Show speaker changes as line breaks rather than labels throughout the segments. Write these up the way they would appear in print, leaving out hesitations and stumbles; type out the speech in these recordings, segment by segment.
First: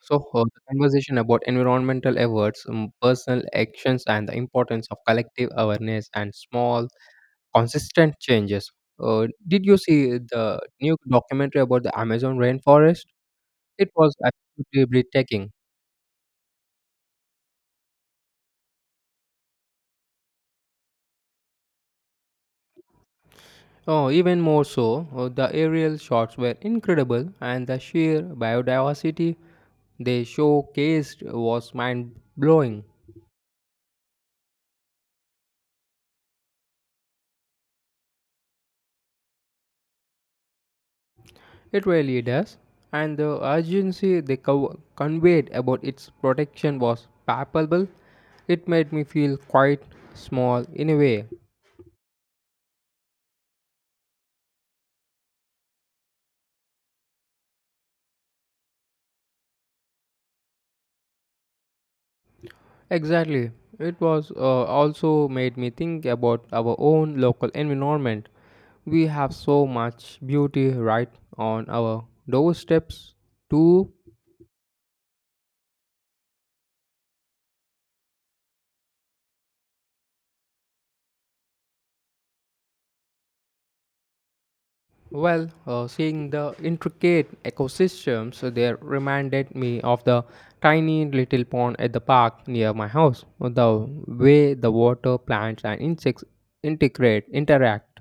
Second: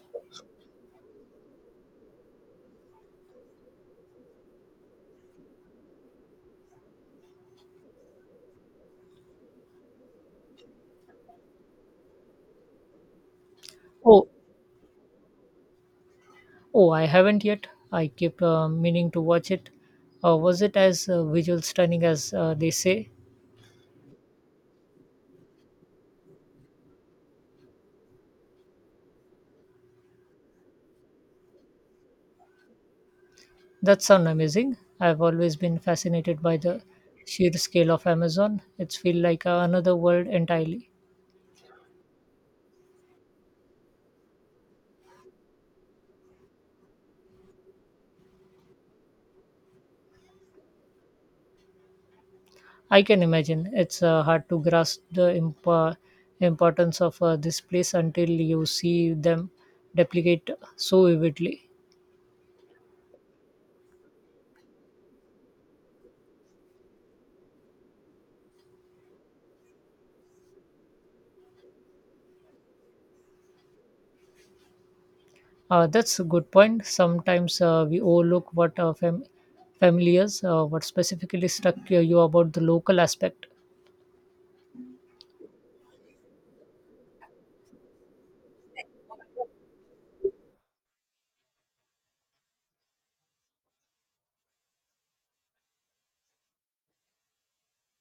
The conversation about environmental efforts, personal actions, and the importance of collective awareness and small, consistent changes. Did you see the new documentary about the Amazon rainforest? It was
Oh,
absolutely breathtaking.
oh, I haven't yet. I keep meaning to watch it. Was it as visual stunning as they say?
Oh, even more so, the aerial shots were incredible, and the sheer biodiversity they showcased was mind blowing.
That sounds amazing. I've always been fascinated by the sheer scale of Amazon. It's feel like another world entirely.
It really does. And the urgency they conveyed about its protection was palpable. It made me feel quite small in a way.
I can imagine. It's hard to grasp the importance of this place until you see them duplicate so vividly.
Exactly. It was also made me think about our own local environment. We have so much beauty right on our doorsteps, too.
That's a good point. Sometimes we overlook what family is, what specifically struck you about the local aspect.
Well, seeing the intricate ecosystems there reminded me of the tiny little pond at the park near my house. The way the water, plants, and insects interact.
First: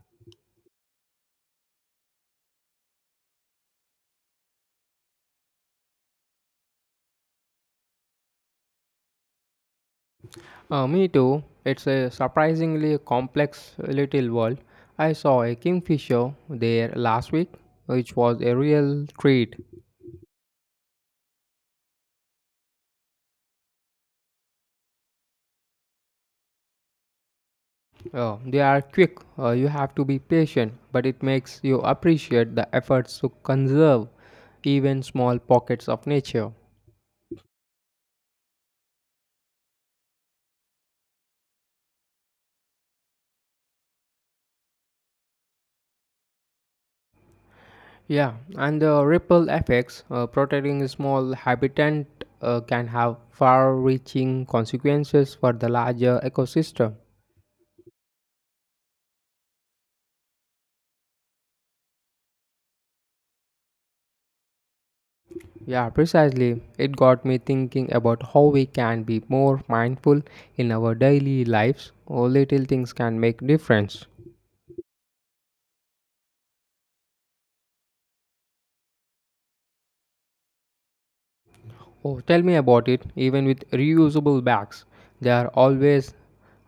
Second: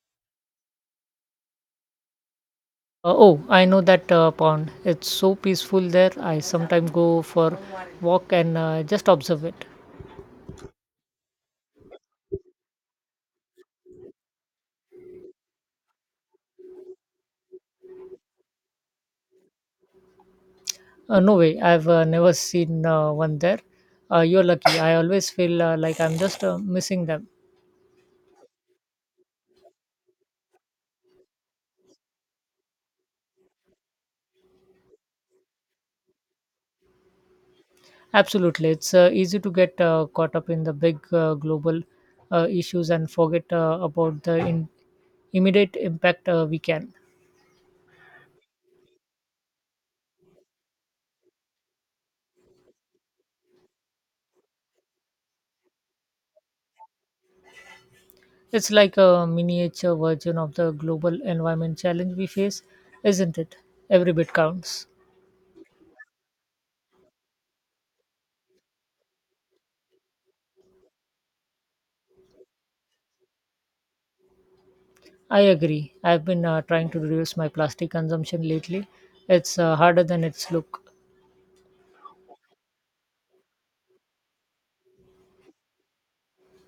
Oh, I know that pond. It's so peaceful there. I sometimes go for walk and just observe it.
Me too. It's a surprisingly complex little world. I saw a kingfisher there last week, which was a real treat.
No way, I've never seen one there. You're lucky. I always feel like I'm just missing them.
Oh, they are quick. You have to be patient, but it makes you appreciate the efforts to conserve even small pockets of nature.
Absolutely. It's easy to get caught up in the big global issues and forget about the immediate impact we can.
Yeah, and the ripple effects protecting small habitat can have far-reaching consequences for the larger ecosystem.
It's like a miniature version of the global environment challenge we face, isn't it? Every bit counts.
Yeah, precisely. It got me thinking about how we can be more mindful in our daily lives. Oh, little things can make difference.
I agree. I've been trying to reduce my plastic consumption lately. It's harder than it's look.
Oh, tell me about it. Even with reusable bags, they are always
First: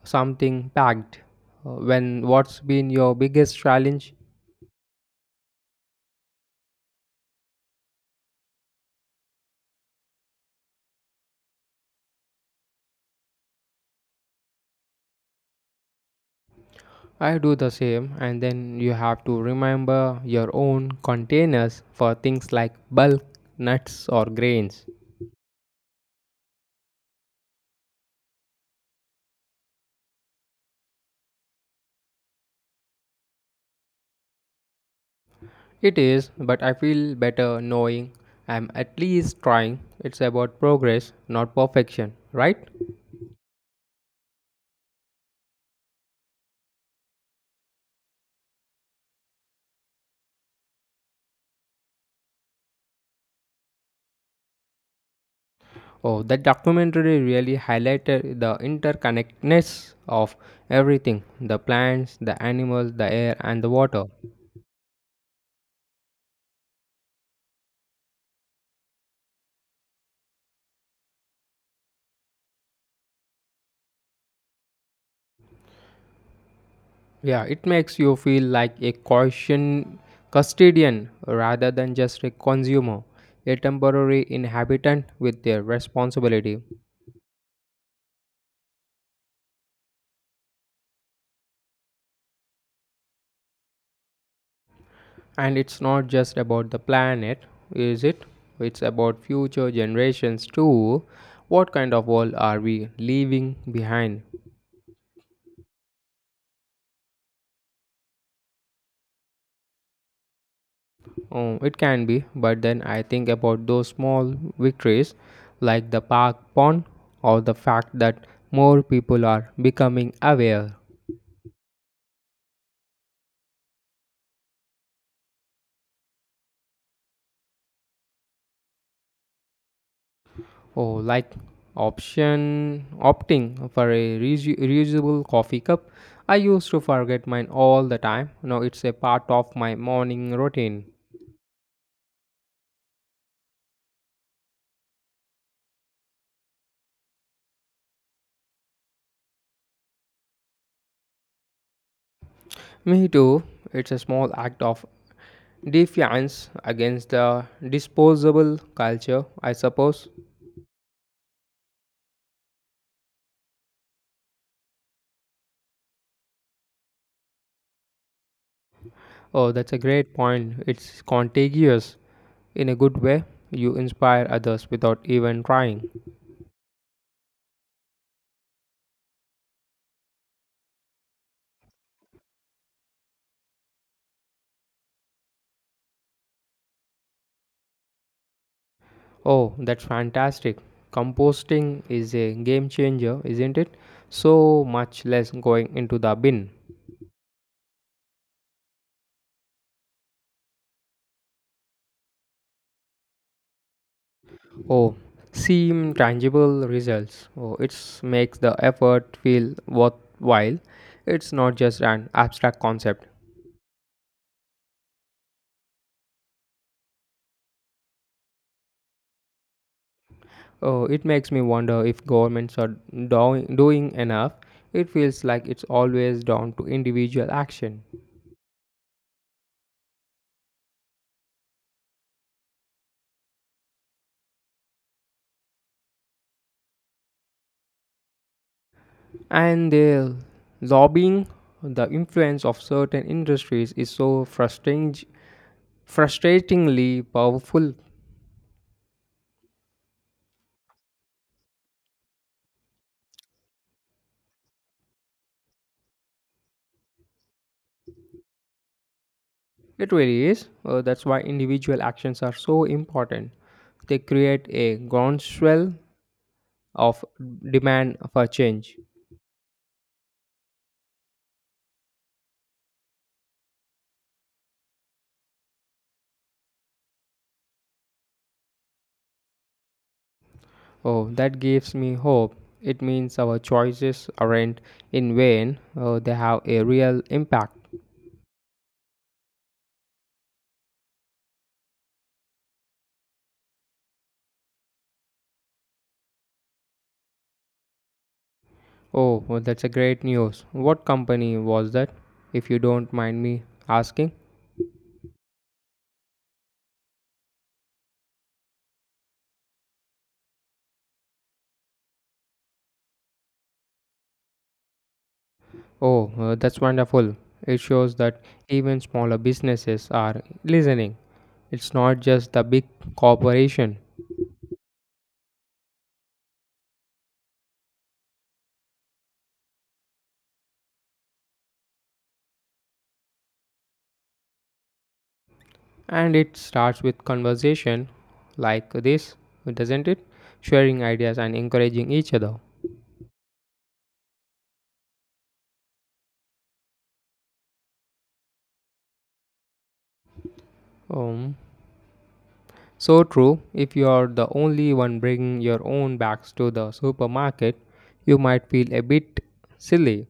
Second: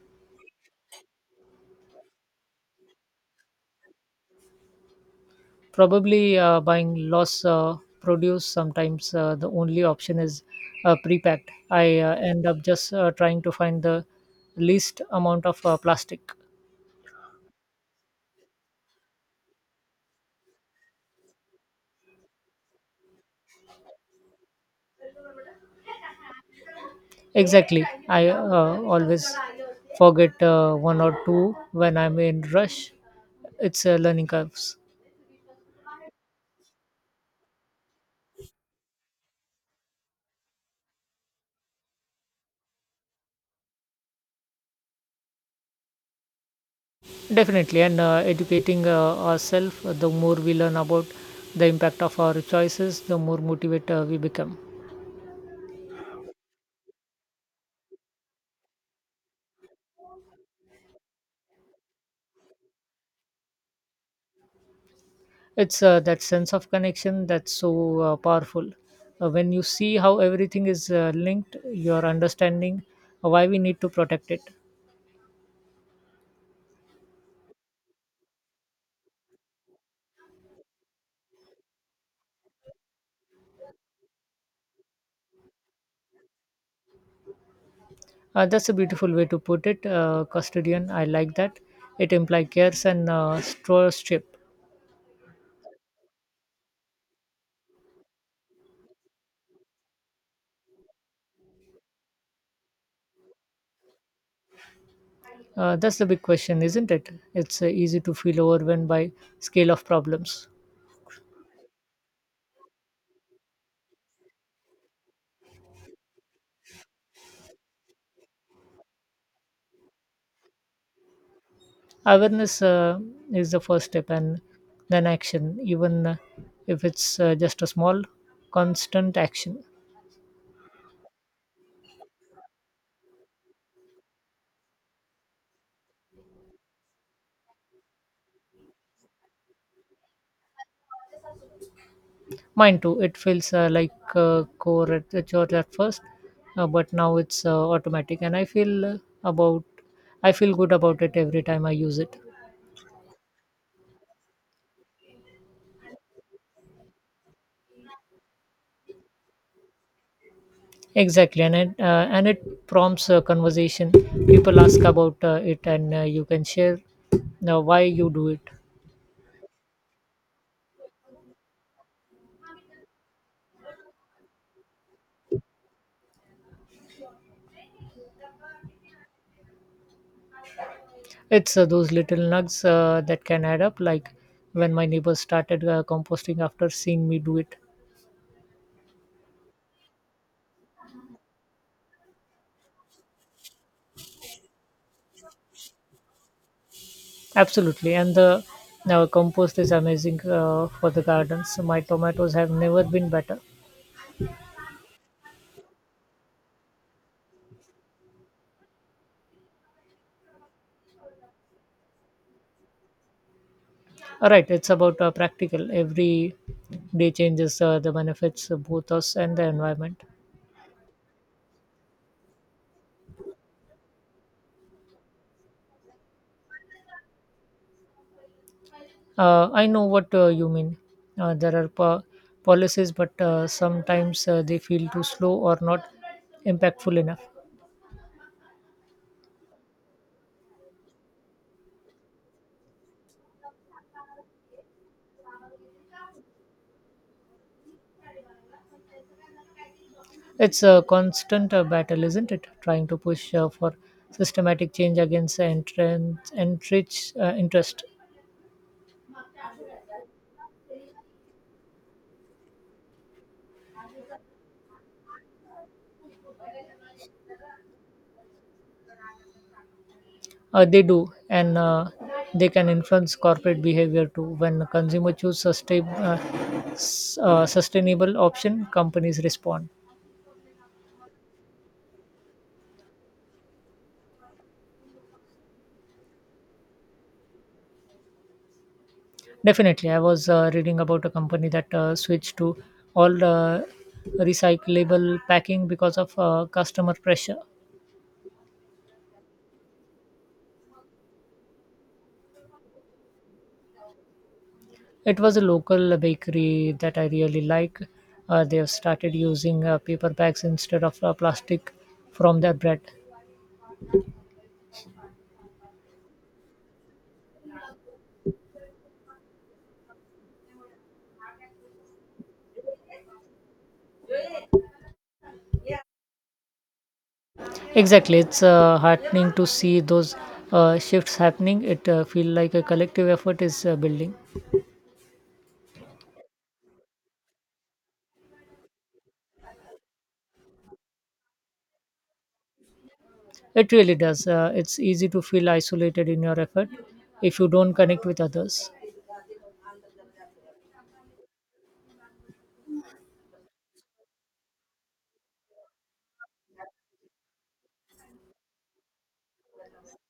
something packed. When what's been your biggest challenge?
Probably buying loss produce sometimes the only option is pre-packed. I end up just trying to find the least amount of plastic.
I do the same, and then you have to remember your own containers for things like bulk nuts or grains.
Exactly. I always forget one or two when I'm in rush. It's learning curves.
It is, but I feel better knowing I'm at least trying. It's about progress, not perfection, right?
Definitely, and educating ourselves, the more we learn about the impact of our choices, the more motivated we become.
Oh, that documentary really highlighted the interconnectedness of everything, the plants, the animals, the air, and the water.
It's that sense of connection that's so powerful. When you see how everything is linked, your understanding why we need to protect it.
Yeah, it makes you feel like a caution custodian rather than just a consumer, a temporary inhabitant with their responsibility.
That's a beautiful way to put it, custodian. I like that. It implies cares and stewardship.
And it's not just about the planet, is it? It's about future generations too. What kind of world are we leaving behind?
That's the big question, isn't it? It's easy to feel overwhelmed by scale of problems.
Oh, it can be, but then I think about those small victories like the park pond or the fact that more people are becoming aware.
Awareness is the first step, and then action, even if it's just a small, constant action.
Oh, like option opting for a reusable coffee cup. I used to forget mine all the time. Now it's a part of my morning routine.
Mine too. It feels like core at the church at first, but now it's automatic, and about I feel good about it every time I use it.
Me too. It's a small act of defiance against the disposable culture, I suppose.
Exactly, and it prompts a conversation. People ask about it, and you can share why you do it.
Oh, that's a great point. It's contagious. In a good way, you inspire others without even trying.
It's those little nugs that can add up, like when my neighbors started composting after seeing me do it.
Oh, that's fantastic. Composting is a game changer, isn't it? So much less going into the bin.
Absolutely, and the now compost is amazing for the gardens. My tomatoes have never been better.
Oh, seeing tangible results. Oh, it makes the effort feel worthwhile. It's not just an abstract concept.
All right, it's about practical. Every day changes the benefits of both us and the environment.
Oh, it makes me wonder if governments are doing enough. It feels like it's always down to individual action.
I know what you mean. Uh, there are po- Policies, but sometimes they feel too slow or not impactful enough.
And the lobbying, the influence of certain industries is so frustratingly powerful.
It's a constant battle, isn't it? Trying to push for systematic change against entrenched interest.
It really is. That's why individual actions are so important. They create a groundswell of demand for change.
They do, and they can influence corporate behavior too. When consumer choose sustainable option, companies respond.
Oh, that gives me hope. It means our choices aren't in vain, they have a real impact.
Definitely, I was reading about a company that switched to all recyclable packing because of customer pressure.
Oh, well, that's a great news. What company was that, if you don't mind me asking?
It was a local bakery that I really like. They have started using paper bags instead of plastic from their bread.
Oh, that's wonderful. It shows that even smaller businesses are listening. It's not just the big corporation.
Exactly, it's heartening to see those shifts happening. It feel like a collective effort is building.
And it starts with conversation like this, doesn't it? Sharing ideas and encouraging each other.
It really does. It's easy to feel isolated in your effort if you don't connect with others.
Um, so true. If you are the only one bringing your own bags to the supermarket, you might feel a bit silly.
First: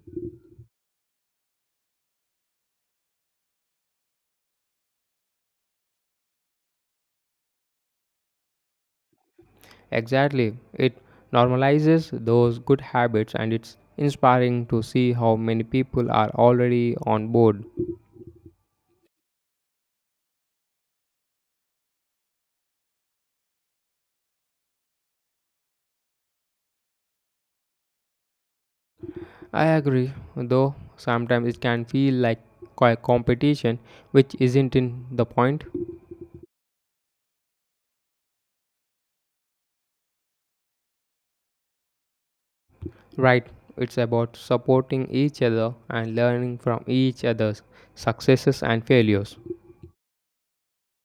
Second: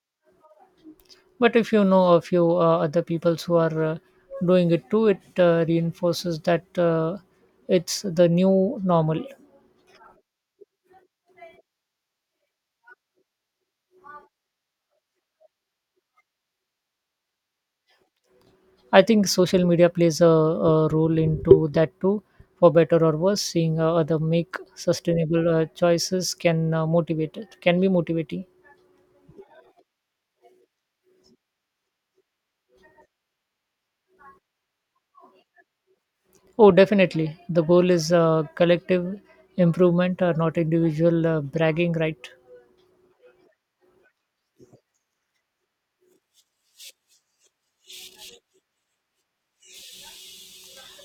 But if you know a few other people who are doing it too, it reinforces that it's the new normal.
Exactly. It normalizes those good habits and it's inspiring to see how many people are already on board.
I think social media plays a role into that too, for better or worse. Seeing other make sustainable choices can be motivating.
I agree, though sometimes it can feel like competition, which isn't in the point.
Oh, definitely. The goal is collective improvement, not individual bragging, right?
Right, it's about supporting each other and learning from each other's successes and failures.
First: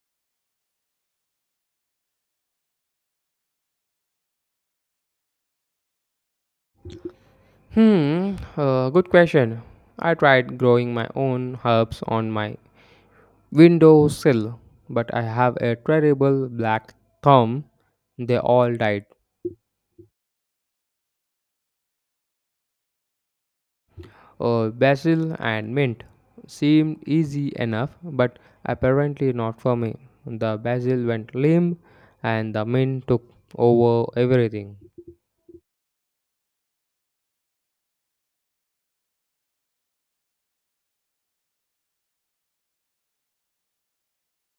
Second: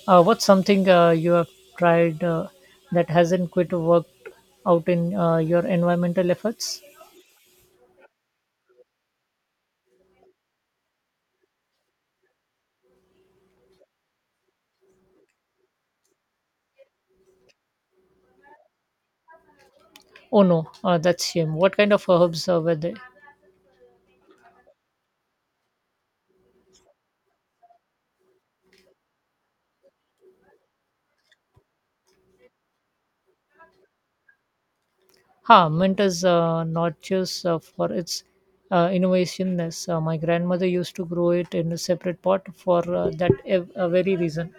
What's something you have tried that hasn't quite worked out in your environmental efforts?
Hmm, good question. I tried growing my own herbs on my windowsill, but I have a terrible black thumb. They all died.
Oh no, that's shame. What kind of herbs were they?
Basil and mint seemed easy enough, but apparently not for me. The basil went limp, and the mint took over everything.
Ha, mint is not just for its innovativeness. My grandmother used to grow it in a separate pot for very reason.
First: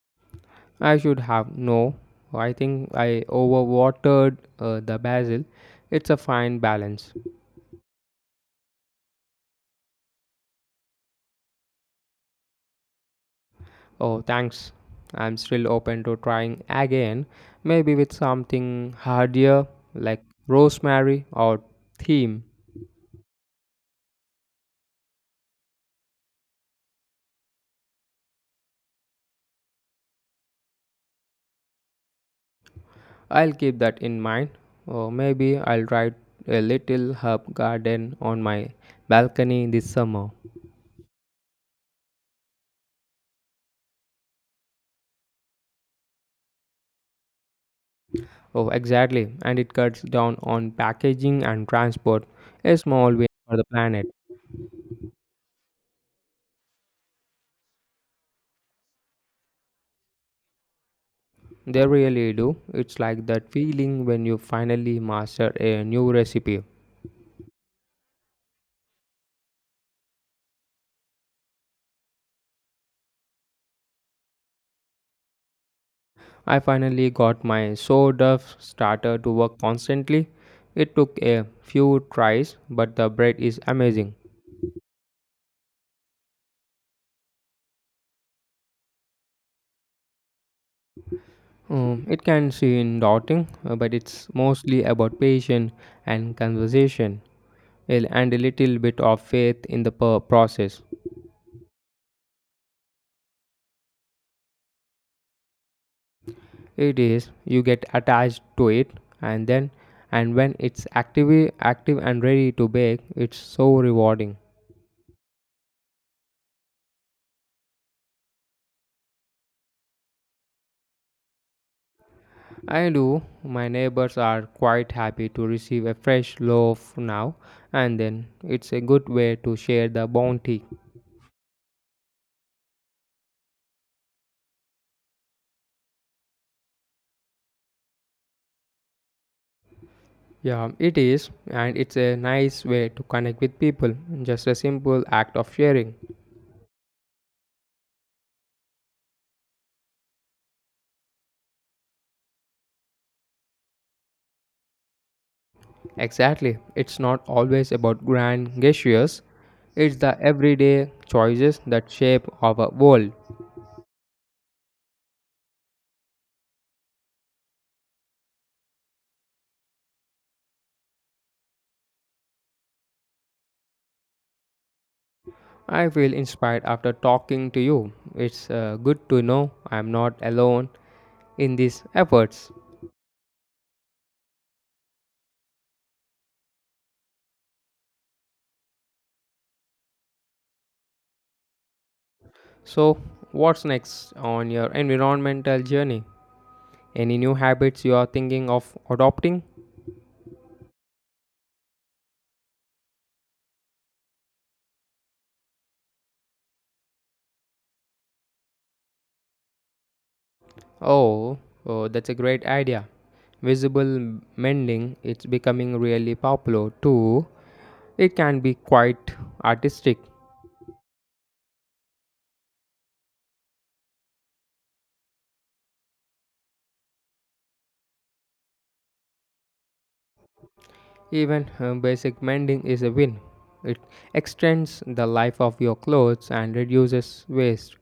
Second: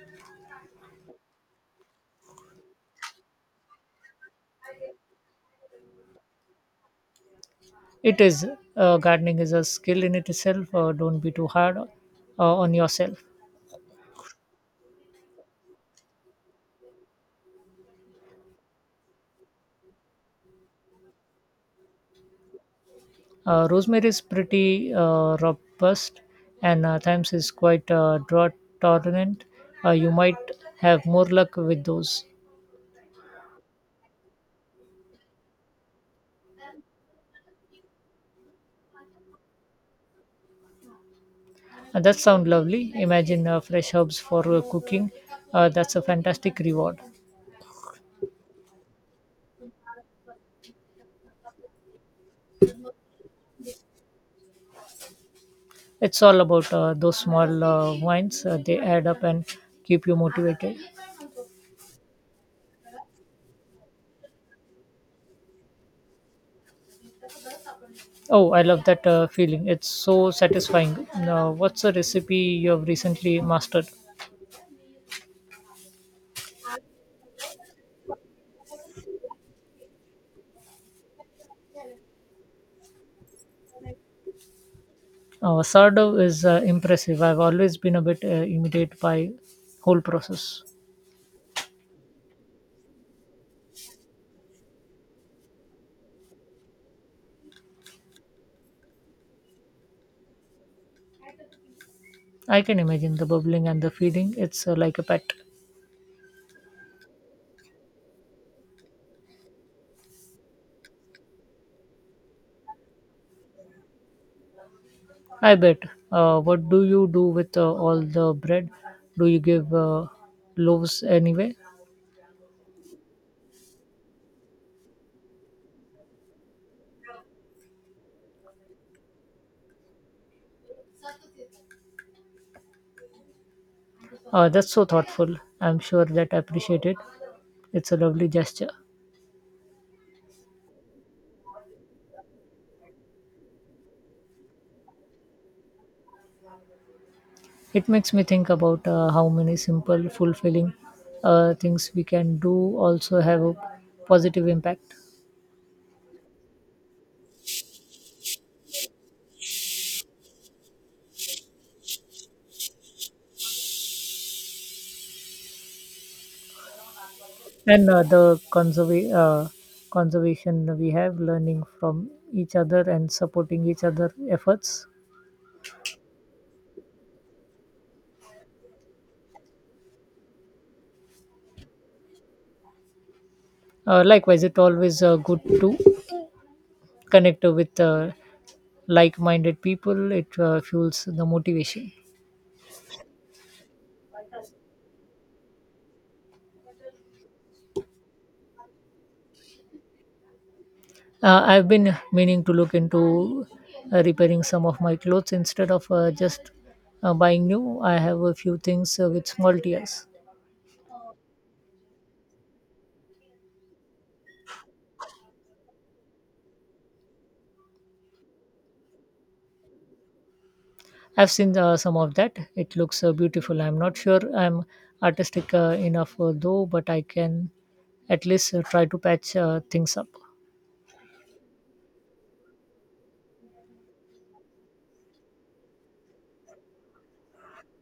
I should have no. I think I overwatered the basil. It's a fine balance.
It is gardening is a skill in itself. Don't be too hard on yourself.
Oh, thanks. I'm still open to trying again, maybe with something hardier like rosemary or thyme.
Rosemary is pretty robust, and thymes is quite drought tolerant. You might have more luck with those.
I'll keep that in mind. Or maybe I'll try a little herb garden on my balcony this summer.
That sounds lovely. Imagine fresh herbs for cooking. That's a fantastic reward.
Oh, exactly. And it cuts down on packaging and transport. A small win for the planet.
It's all about those small wins. They add up and keep you motivated.
They really do. It's like that feeling when you finally master a new recipe.
Oh, I love that feeling. It's so satisfying. Now, what's a recipe you have recently mastered?
I finally got my sawdust starter to work constantly. It took a few tries, but the bread is amazing.
Sourdough is impressive. I've always been a bit intimidated by whole process.
It can seem daunting, but it's mostly about patience and conversation, well, and a little bit of faith in the process.
I can imagine the bubbling and the feeling. It's like a pet.
It is, you get attached to it, and then and when it's active and ready to bake, it's so rewarding.
I bet. What do you do with all the bread? Do you give loaves anyway?
I do. My neighbors are quite happy to receive a fresh loaf now and then. It's a good way to share the bounty.
Oh, that's so thoughtful. I'm sure that I appreciate it. It's a lovely gesture.
Yeah, it is, and it's a nice way to connect with people. Just a simple act of sharing.
It makes me think about how many simple, fulfilling things we can do also have a positive impact.
Exactly. It's not always about grand gestures, it's the everyday choices that shape our world.
And conservation we have, learning from each other and supporting each other efforts.
I feel inspired after talking to you. It's good to know I'm not alone in these efforts.
Likewise, it's always good to connect with like-minded people. It fuels the motivation.
So, what's next on your environmental journey? Any new habits you are thinking of adopting?
I've been meaning to look into repairing some of my clothes instead of just buying new. I have a few things with small tears.
Oh, oh, that's a great idea. Visible mending it's becoming really popular too. It can be quite artistic.
I've seen some of that. It looks beautiful. I'm not sure I'm artistic enough though, but I can at least try to patch things up.
Even basic mending is a win. It extends the life of your clothes and reduces waste.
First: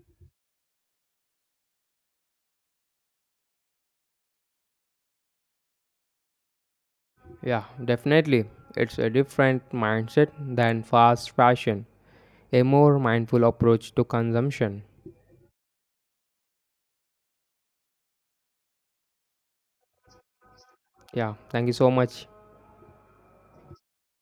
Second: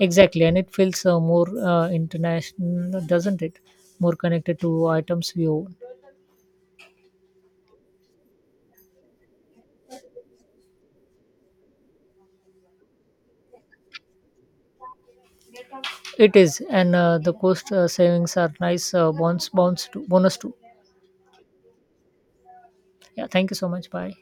Exactly, and it feels more international, doesn't it? More connected to items we own.
Yeah, definitely. It's a different mindset than fast fashion, a more mindful approach to consumption.
It is, and the cost savings are nice bonus, bonus too.
Yeah, thank you so much.
Yeah, thank you so much. Bye.